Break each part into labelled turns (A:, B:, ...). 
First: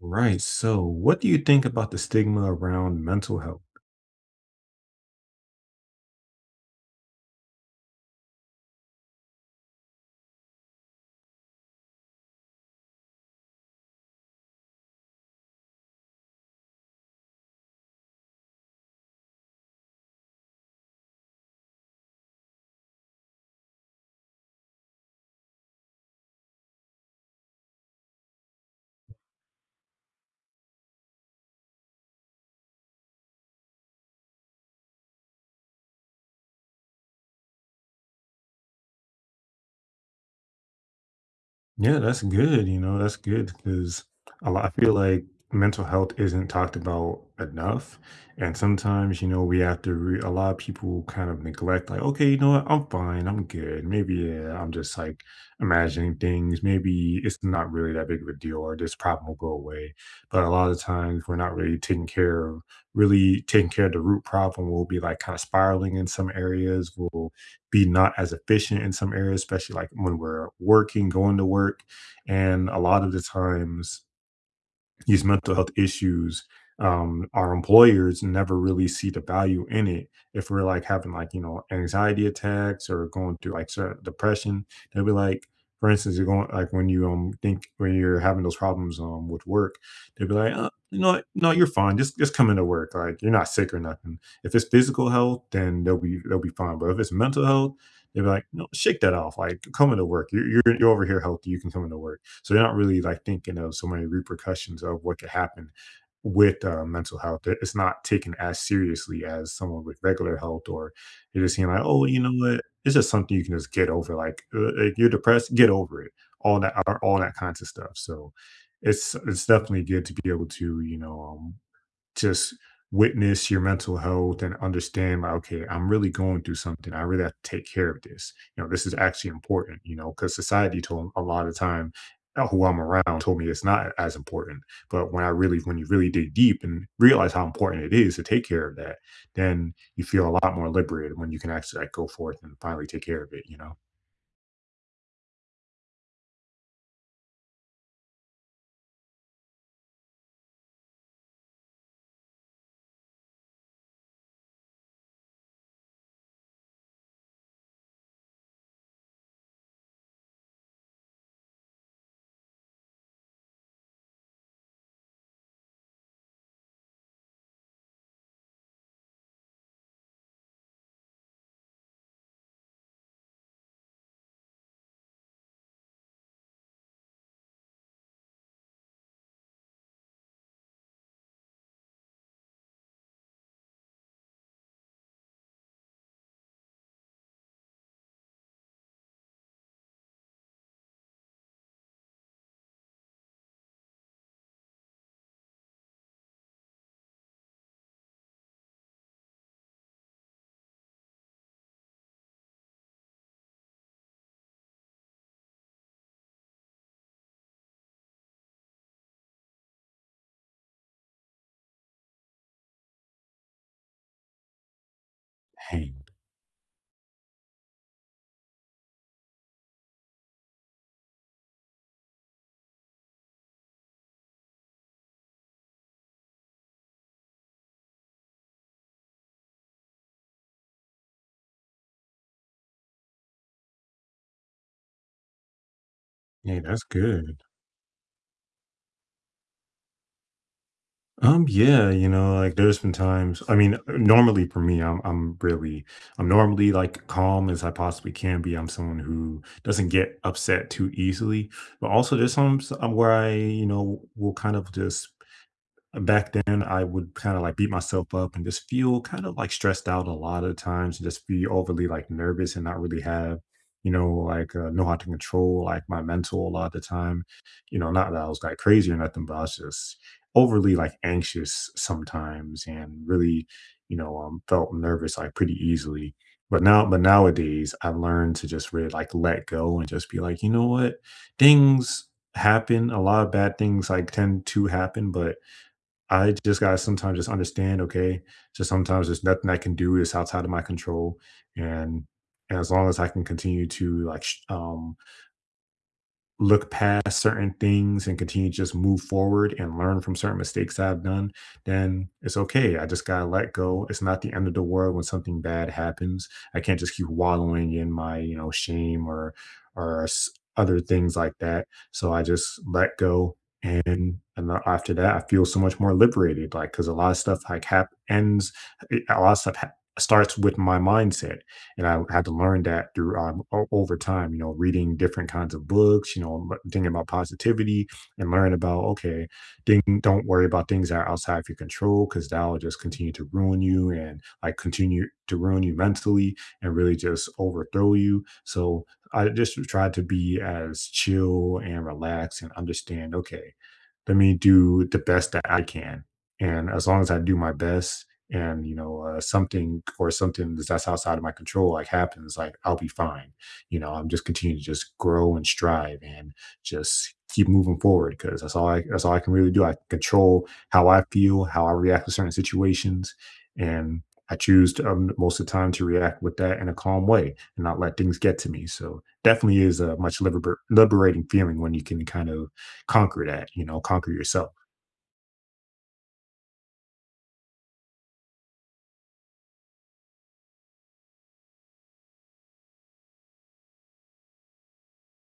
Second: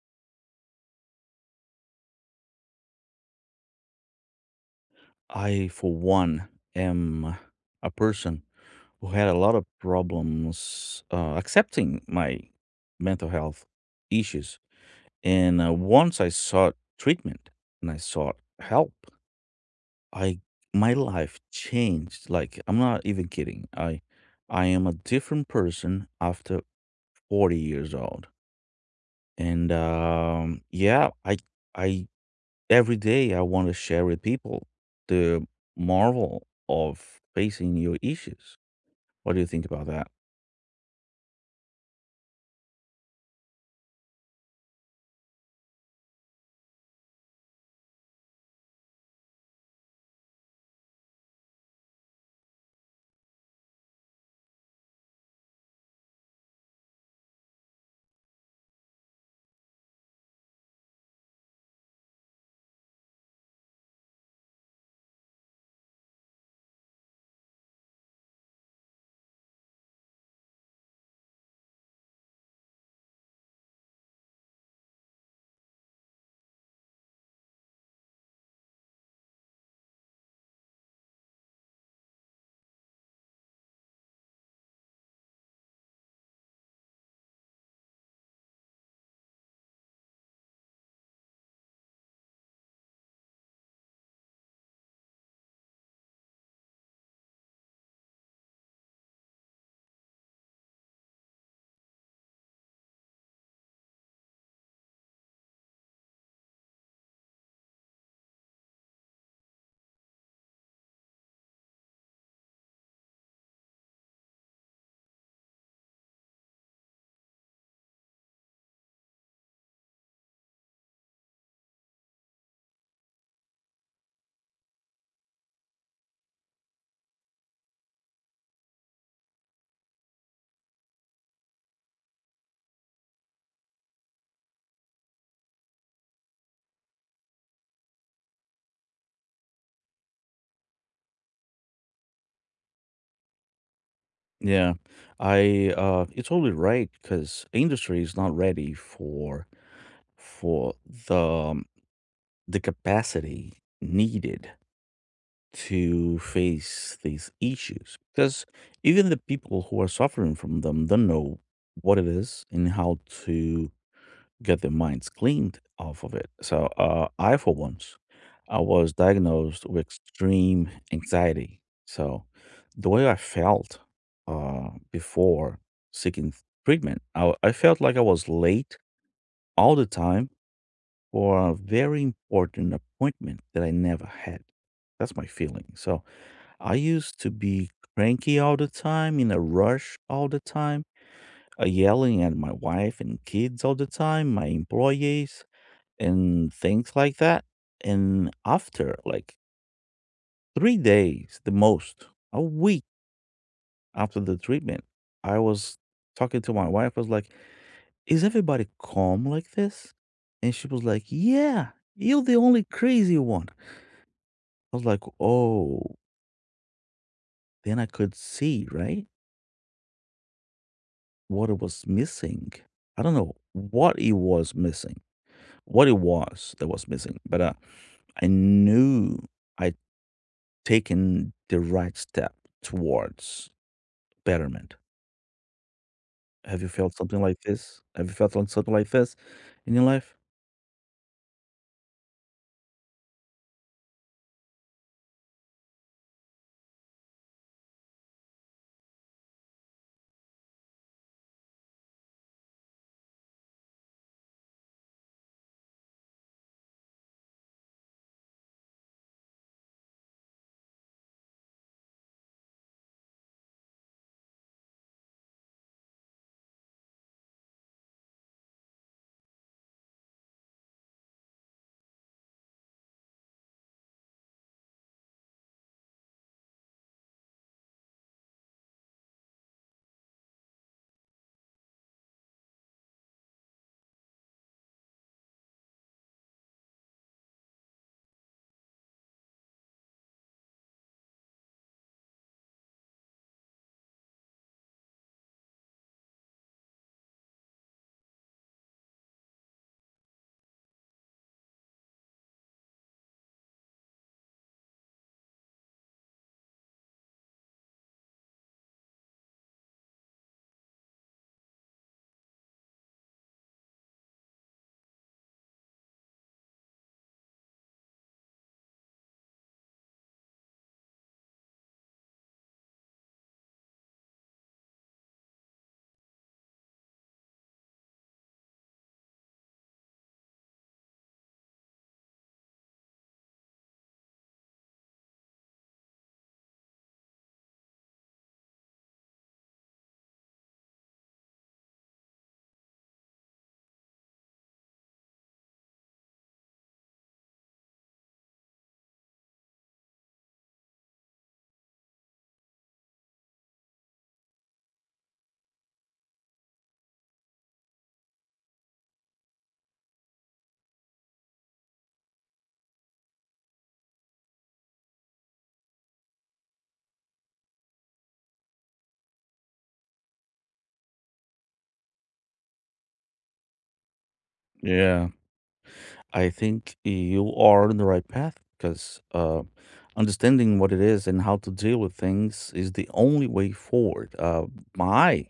A: Right. So, what do you think about the stigma around mental health?
B: I, for one, am a person who had a lot of problems accepting my mental health issues. And once I sought treatment and I sought help, I my life changed. Like, I'm not even kidding. I am a different person after 40 years old. And yeah, I every day I want to share with people the marvel of facing your issues. What do you think about that?
A: Yeah, that's good. You know, that's good because a lot, I feel like mental health isn't talked about enough. And sometimes, you know, we have to, a lot of people kind of neglect, like, okay, you know what, I'm fine, I'm good. Maybe, yeah, I'm just like imagining things. Maybe it's not really that big of a deal or this problem will go away. But a lot of times, we're not really really taking care of the root problem. We'll be like kind of spiraling in some areas. We'll be not as efficient in some areas, especially like when we're working, going to work. And a lot of the times, these mental health issues, our employers never really see the value in it if we're like having like, you know, anxiety attacks or going through like certain depression, they'll be like, for instance, you're going like when you think when you're having those problems with work, they'll be like, you know what? No, you're fine, just come into work, like you're not sick or nothing. If it's physical health, then they'll be fine, but if it's mental health, they'll be like, no, shake that off, like come into work, you're over here healthy, you can come into work. So they're not really like thinking of so many repercussions of what could happen with mental health. It's not taken as seriously as someone with regular health, or you're just seeing like, oh, you know what? It's just something you can just get over. Like, you're depressed, get over it. All that, all that kinds of stuff. So it's definitely good to be able to, you know, just witness your mental health and understand like, okay, I'm really going through something, I really have to take care of this, you know, this is actually important, you know, because society told a lot of time, who I'm around told me it's not as important. But when you really dig deep and realize how important it is to take care of that, then you feel a lot more liberated when you can actually like go forth and finally take care of it, you know.
B: Yeah, I you're totally right because industry is not ready for for the um, the capacity needed to face these issues because even the people who are suffering from them don't know what it is and how to get their minds cleaned off of it. So, I, for once, I was diagnosed with extreme anxiety. So, the way I felt before seeking treatment, I felt like I was late all the time for a very important appointment that I never had. That's my feeling. So, I used to be cranky all the time, in a rush all the time, yelling at my wife and kids all the time, my employees and things like that. And after like 3 days, the most, a week after the treatment, I was talking to my wife. I was like, "Is everybody calm like this?" And she was like, "Yeah, you're the only crazy one." I was like,
A: Hey,
B: "Oh, then I could see, right? What it was missing. I don't know what it was missing, what it was that was missing, but I knew I taken the right step towards betterment?"
A: hey,
B: Have you
A: that's
B: felt something like
A: good.
B: this? Have you felt like something like this in your life?
A: Yeah, you know, like there's been times, I mean, normally for me, I'm really, I'm normally like calm as I possibly can be. I'm someone who doesn't get upset too easily, but also there's some where I, you know, will kind of just, back then I would kind of like beat myself up and just feel kind of like stressed out a lot of times and just be overly like nervous and not really have, you know, like, know how to control like my mental a lot of the time. You know, not that I was like crazy or nothing, but I was just overly like anxious sometimes and really, you know, felt nervous like pretty easily. But now, but nowadays, I've learned to just really like let go and just be like, you know what, things happen. A lot of bad things like tend to happen, but I just gotta sometimes just understand, okay, just sometimes there's nothing I can do. It's outside of my control, and and as long as I can continue to like look past certain things and continue to just move forward and learn from certain mistakes I've done, then it's okay. I just gotta let go. It's not the end of the world when something bad happens. I can't just keep wallowing in my, you know, shame or or s- other things like that. So I just let go. And after that, I feel so much more liberated. Like, because a lot of stuff like hap ends, a lot of stuff ha- starts with my mindset, and I had to learn that through over time, you know, reading different kinds of books, you know, thinking about positivity and learn about, okay, thing, don't worry about things that are outside of your control because that'll just continue to ruin you and like continue to ruin you mentally and really just overthrow you. So I just tried to be as chill and relaxed and understand, okay, let me do the best that I can. And as long as I do my best and, you know, something or something that's outside of my control, like happens, like I'll be fine. You know, I'm just continuing to just grow and strive and just keep moving forward because that's all I can really do. I can control how I feel, how I react to certain situations. And I choose to, most of the time to react with that in a calm way and not let things get to me. So definitely is a much liberating feeling when you can kind of conquer that, you know, conquer yourself.
B: Yeah, I think you are on the right path because understanding what it is and how to deal with things is the only way forward. My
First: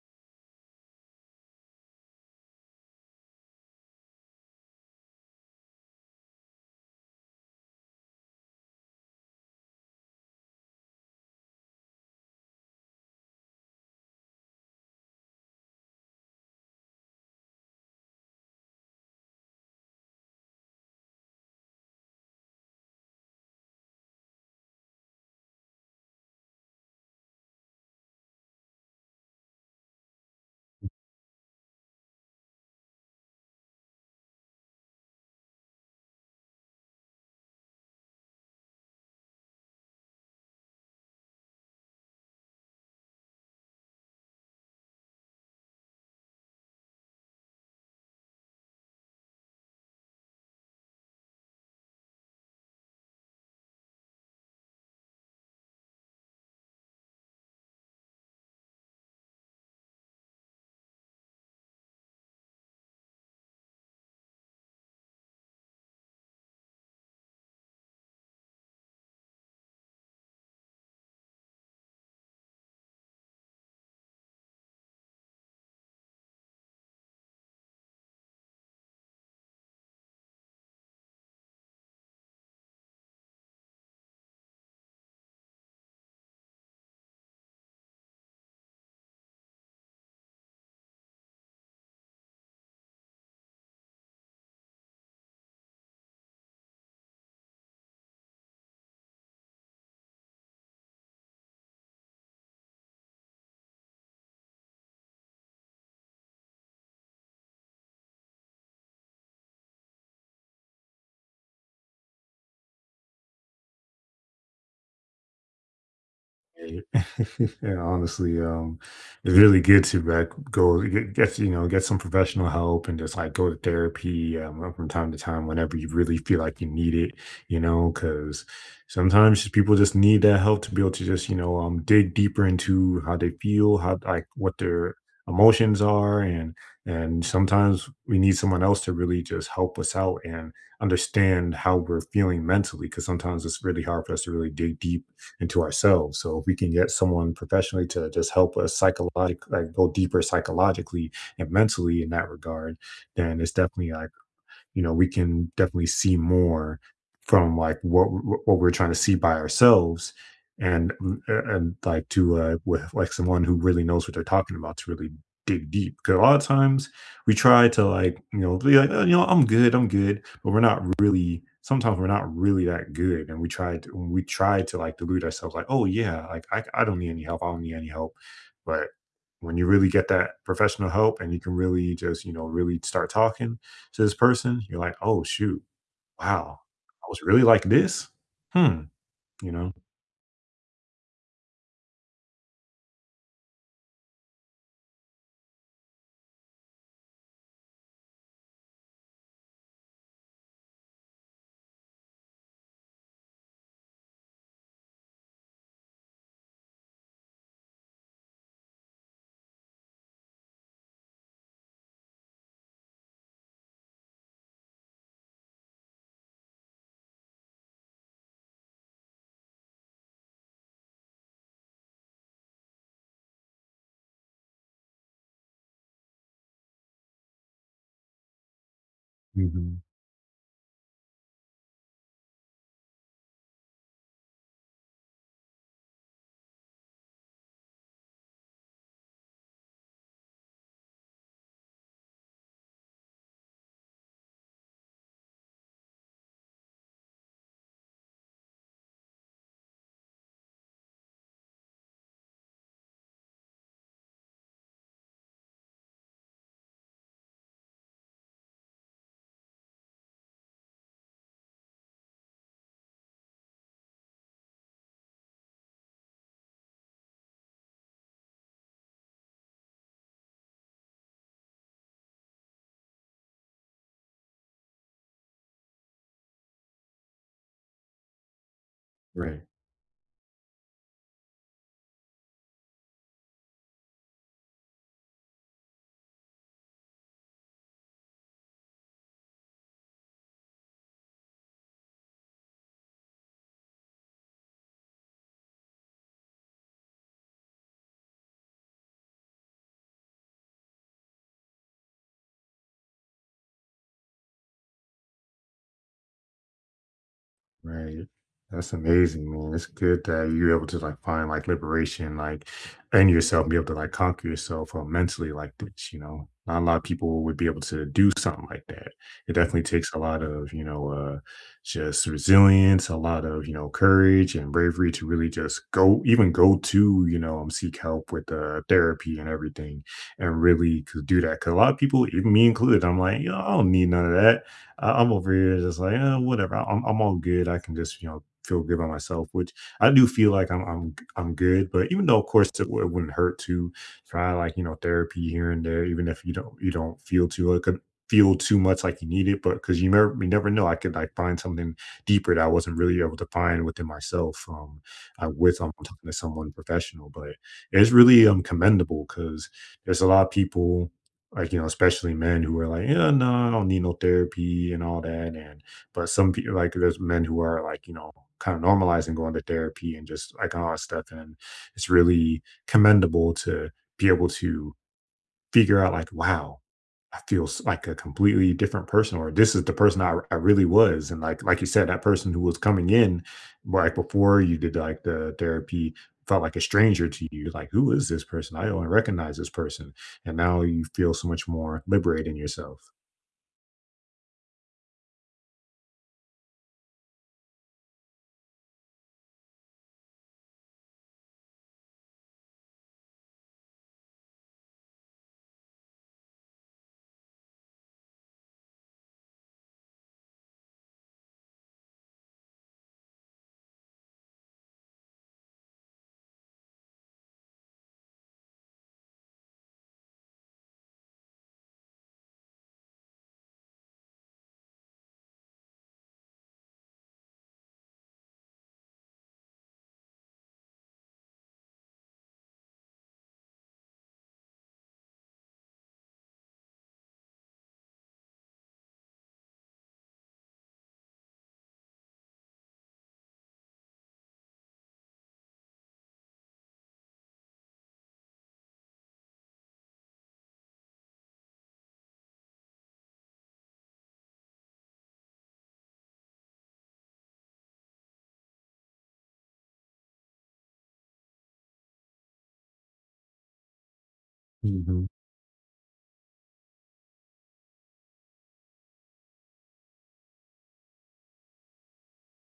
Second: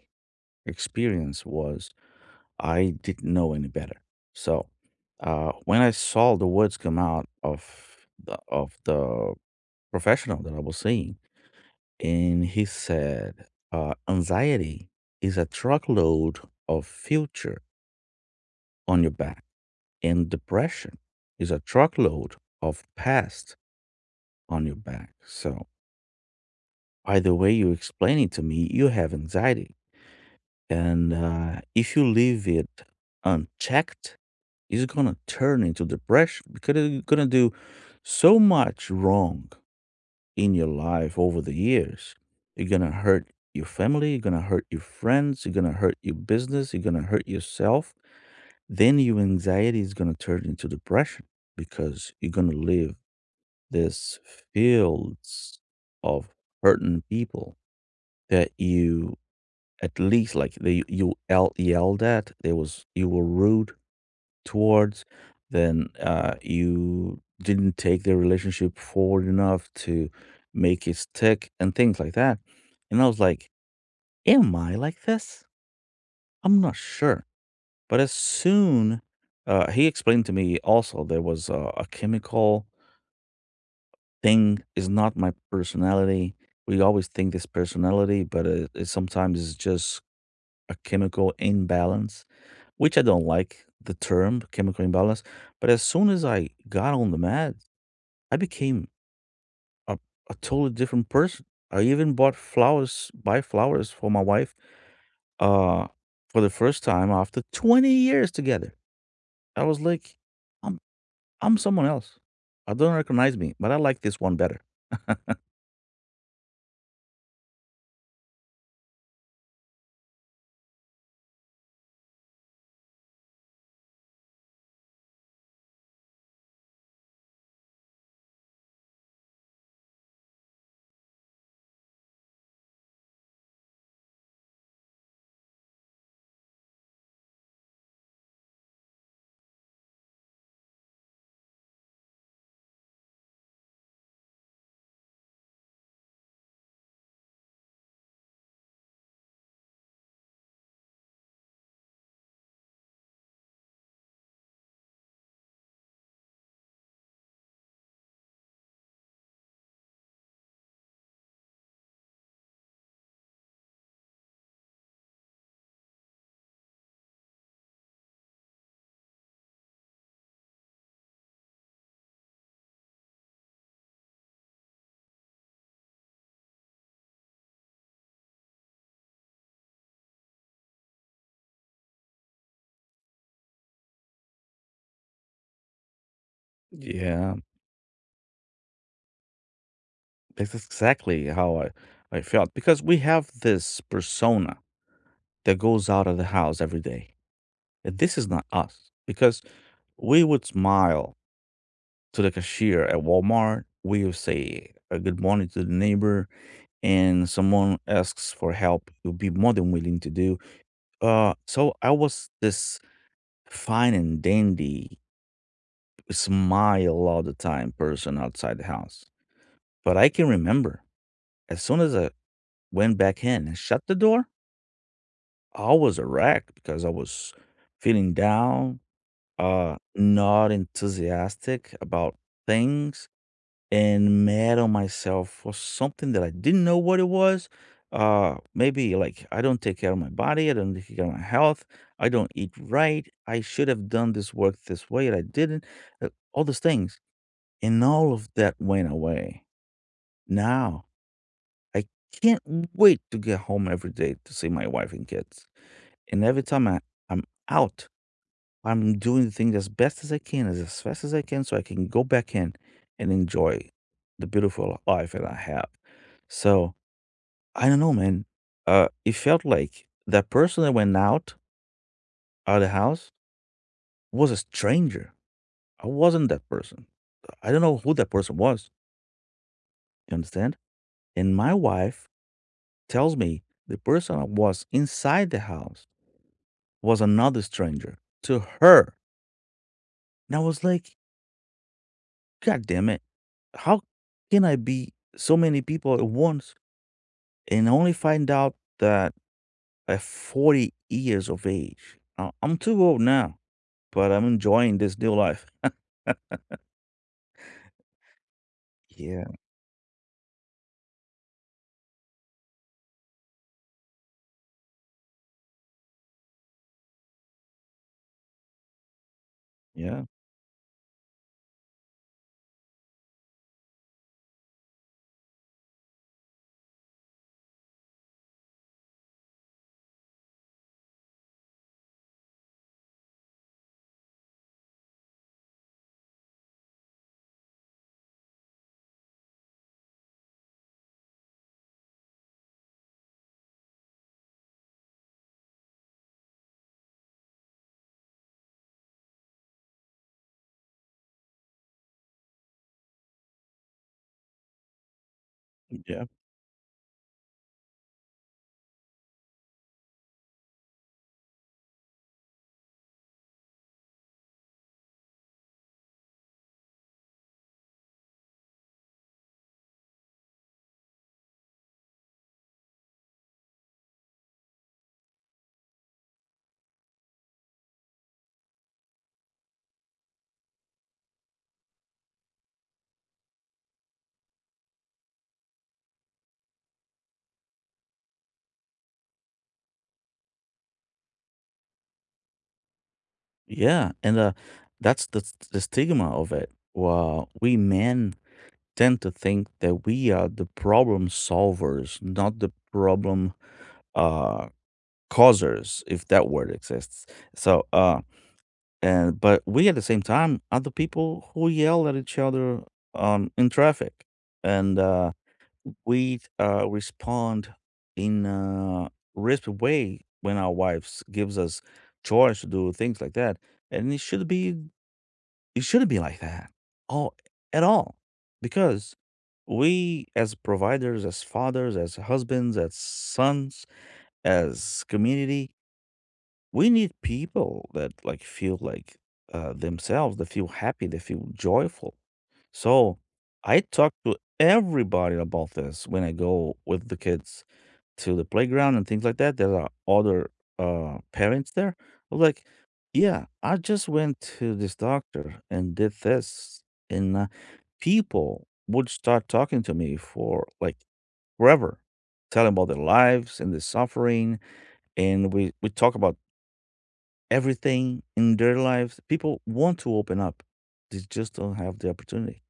B: experience was I didn't know any better. So when I saw the words come out of the professional that I was seeing, and he said, anxiety is a truckload of future on your back, and depression is a truckload of past on your back. So, by the way you explain it to me, you have anxiety. And if you leave it unchecked, it's going to turn into depression because you're going to do so much wrong in your life over the years. You're gonna hurt your family, you're gonna hurt your friends, you're gonna hurt your business, you're gonna hurt yourself. Then your anxiety is gonna turn into depression because you're gonna live this fields of hurting people that you at least like they you yell, yelled at. There was you were rude towards, then you didn't take the relationship forward enough to make it stick and things like that. And I was like, "Am I like this? I'm not sure." But as soon he explained to me also there was a chemical thing is not my personality. We always think this personality, but it sometimes is just a chemical imbalance, which I don't like the term chemical imbalance. But as soon as I got on the meds, I became a, a totally different person. I even bought flowers, buy flowers for my wife uh, for the first time after 20 years together. I was like, I'm, I'm someone else. I don't recognize me, but I like this one better.
A: Right. Yeah, honestly, it's really good to like you know, get some professional help and just like go to therapy from time to time whenever you really feel like you need it, you know, because sometimes just people just need that help to be able to just, you know, dig deeper into how they feel, how like what their emotions are, and sometimes we need someone else to really just help us out and understand how we're feeling mentally because sometimes it's really hard for us to really dig deep and to ourselves. So if we can get someone professionally to just help us psychologically, like go deeper psychologically and mentally in that regard, then it's definitely like, you know, we can definitely see more from like what we're trying to see by ourselves and and like to with like someone who really knows what they're talking about to really dig deep because a lot of times we try to like, you know, be like, oh, you know, I'm good, I'm good, but we're not really, sometimes we're not really that good, and we try to when we try to like delude ourselves like, oh yeah, like I don't need any help, I don't need any help. But when you really get that professional help and you can really just, you know, really start talking to this person, you're like, "Oh, shoot. Wow. I was
B: Yeah,
A: really like this? Hmm." You know?
B: that's exactly how I felt because we have this persona that goes out of the house every day. This is not us because we would smile to the cashier at Walmart. We would say a good morning to the neighbor, and someone asks for help. You'll be more than willing to do. So I was this fine and dandy, smile all the time person outside the house. But I can remember as soon as I went back in and shut the door, I was a wreck because I was feeling down,
A: Mhm.
B: not enthusiastic about things and mad on myself for something that I didn't know what it was. Maybe like I don't take care of my body, I don't take care of my health, I don't eat right, I should have done this work this way and I didn't. All those things. And all of that went away. Now I can't wait to get home every day to see my wife and kids. And every time I'm out I'm doing the thing as best as I can, as fast as I can, so I can go back in and enjoy the beautiful life that I have. So I don't know, man. It felt like that person that went out out of the house was a stranger. I wasn't that person. I don't know who that person was.
A: Right.
B: You understand? And my wife tells me the person that was inside the house was another stranger to her. And I was like, "God damn it. How can I be so many people at once and only find out that at 40 years of age?" I- I'm too old now, but I'm enjoying this new life.
A: Right. That's
B: Yeah,
A: amazing, man. It's good that you're able to like find like liberation, like in yourself, and be able to like conquer yourself mentally like this. You know, not a lot of people would be able to do something like that. It definitely takes a
B: yeah,
A: lot of, you know, just resilience, a lot of, you know, courage and bravery to really just go, even go to, you know, seek help with therapy and everything, and really could do that. Because a lot of people, even me included, I'm like, yo, I don't need none of that. I'm over here just like, whatever. I'm all good. I can just, you know, feel good by myself," which I do feel like I'm good. But even though, of course, it, it wouldn't hurt to try like, you know, therapy here and there, even if you don't, you don't feel too like feel too much like you need it, but because you never know, I could like find something deeper that I wasn't really able to find within myself. With
B: yeah,
A: talking to someone professional, but it's really commendable because there's a lot of people, like, you know, especially men who are like, yeah, no, I don't need no therapy and all that, and but some people like there's men who are like, you know, kind of normalizing going to therapy and just like all that stuff, and it's really commendable to be able to figure out like, wow, I feel like a completely different person, or this is the person I really was. And like you said, that person who was coming in, like before you did like the therapy, felt like a stranger to you. Like, who is this person? I don't recognize this person. And now you feel so much more liberated in yourself.
B: yeah. And that's the stigma of it. Well, we men tend to think that we are the problem solvers, not the problem uh, causers, if that word exists. So, and but we at the same time are the people who yell at each other in traffic. And we respond in a risky way when our wives gives us chores to do things like that. And it shouldn't be like that. All at all. Because we as providers, as fathers, as husbands, as sons, as community we need people that like feel like themselves, that feel happy, they feel joyful. So I talk to everybody about this when I go with the kids to the playground and things like that. There are other parents there. I'm like, yeah, I just went to this doctor and did this, and people would start talking to me for like forever, telling about their lives and their suffering,
A: Mhm.
B: and we talk about everything in their lives. People want to open up. They just don't have the opportunity.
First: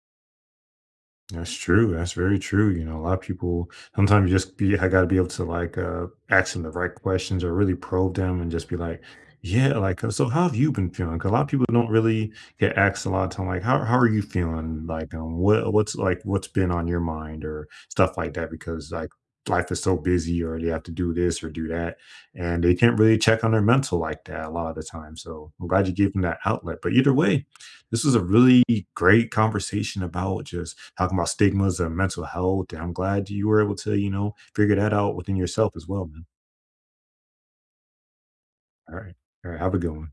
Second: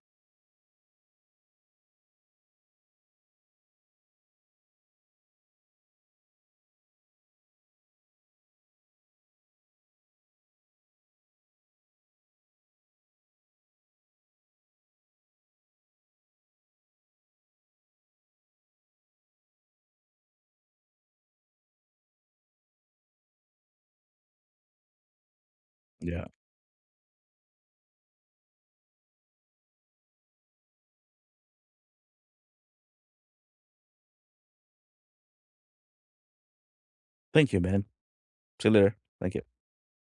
A: That's true. That's very true. You know, a lot of people sometimes just be, I gotta be able to like ask them the right questions or really probe them and just be like, yeah, like, so how have you been feeling? 'Cause a lot of people don't really get asked a lot of time like, how are you feeling? Like what what's been on your mind or stuff like that, because like life is so busy or they have to do this or do that and they can't really check on their mental like that a lot of the time. So I'm glad you gave them
B: Yeah.
A: that outlet. But either way, this was a really great conversation about just talking about stigmas and mental health, and I'm glad you were able to, you know, figure that out within yourself as well, man.
B: Thank you, man. See you
A: All
B: later.
A: right.
B: Thank you.
A: All right. Have a good one.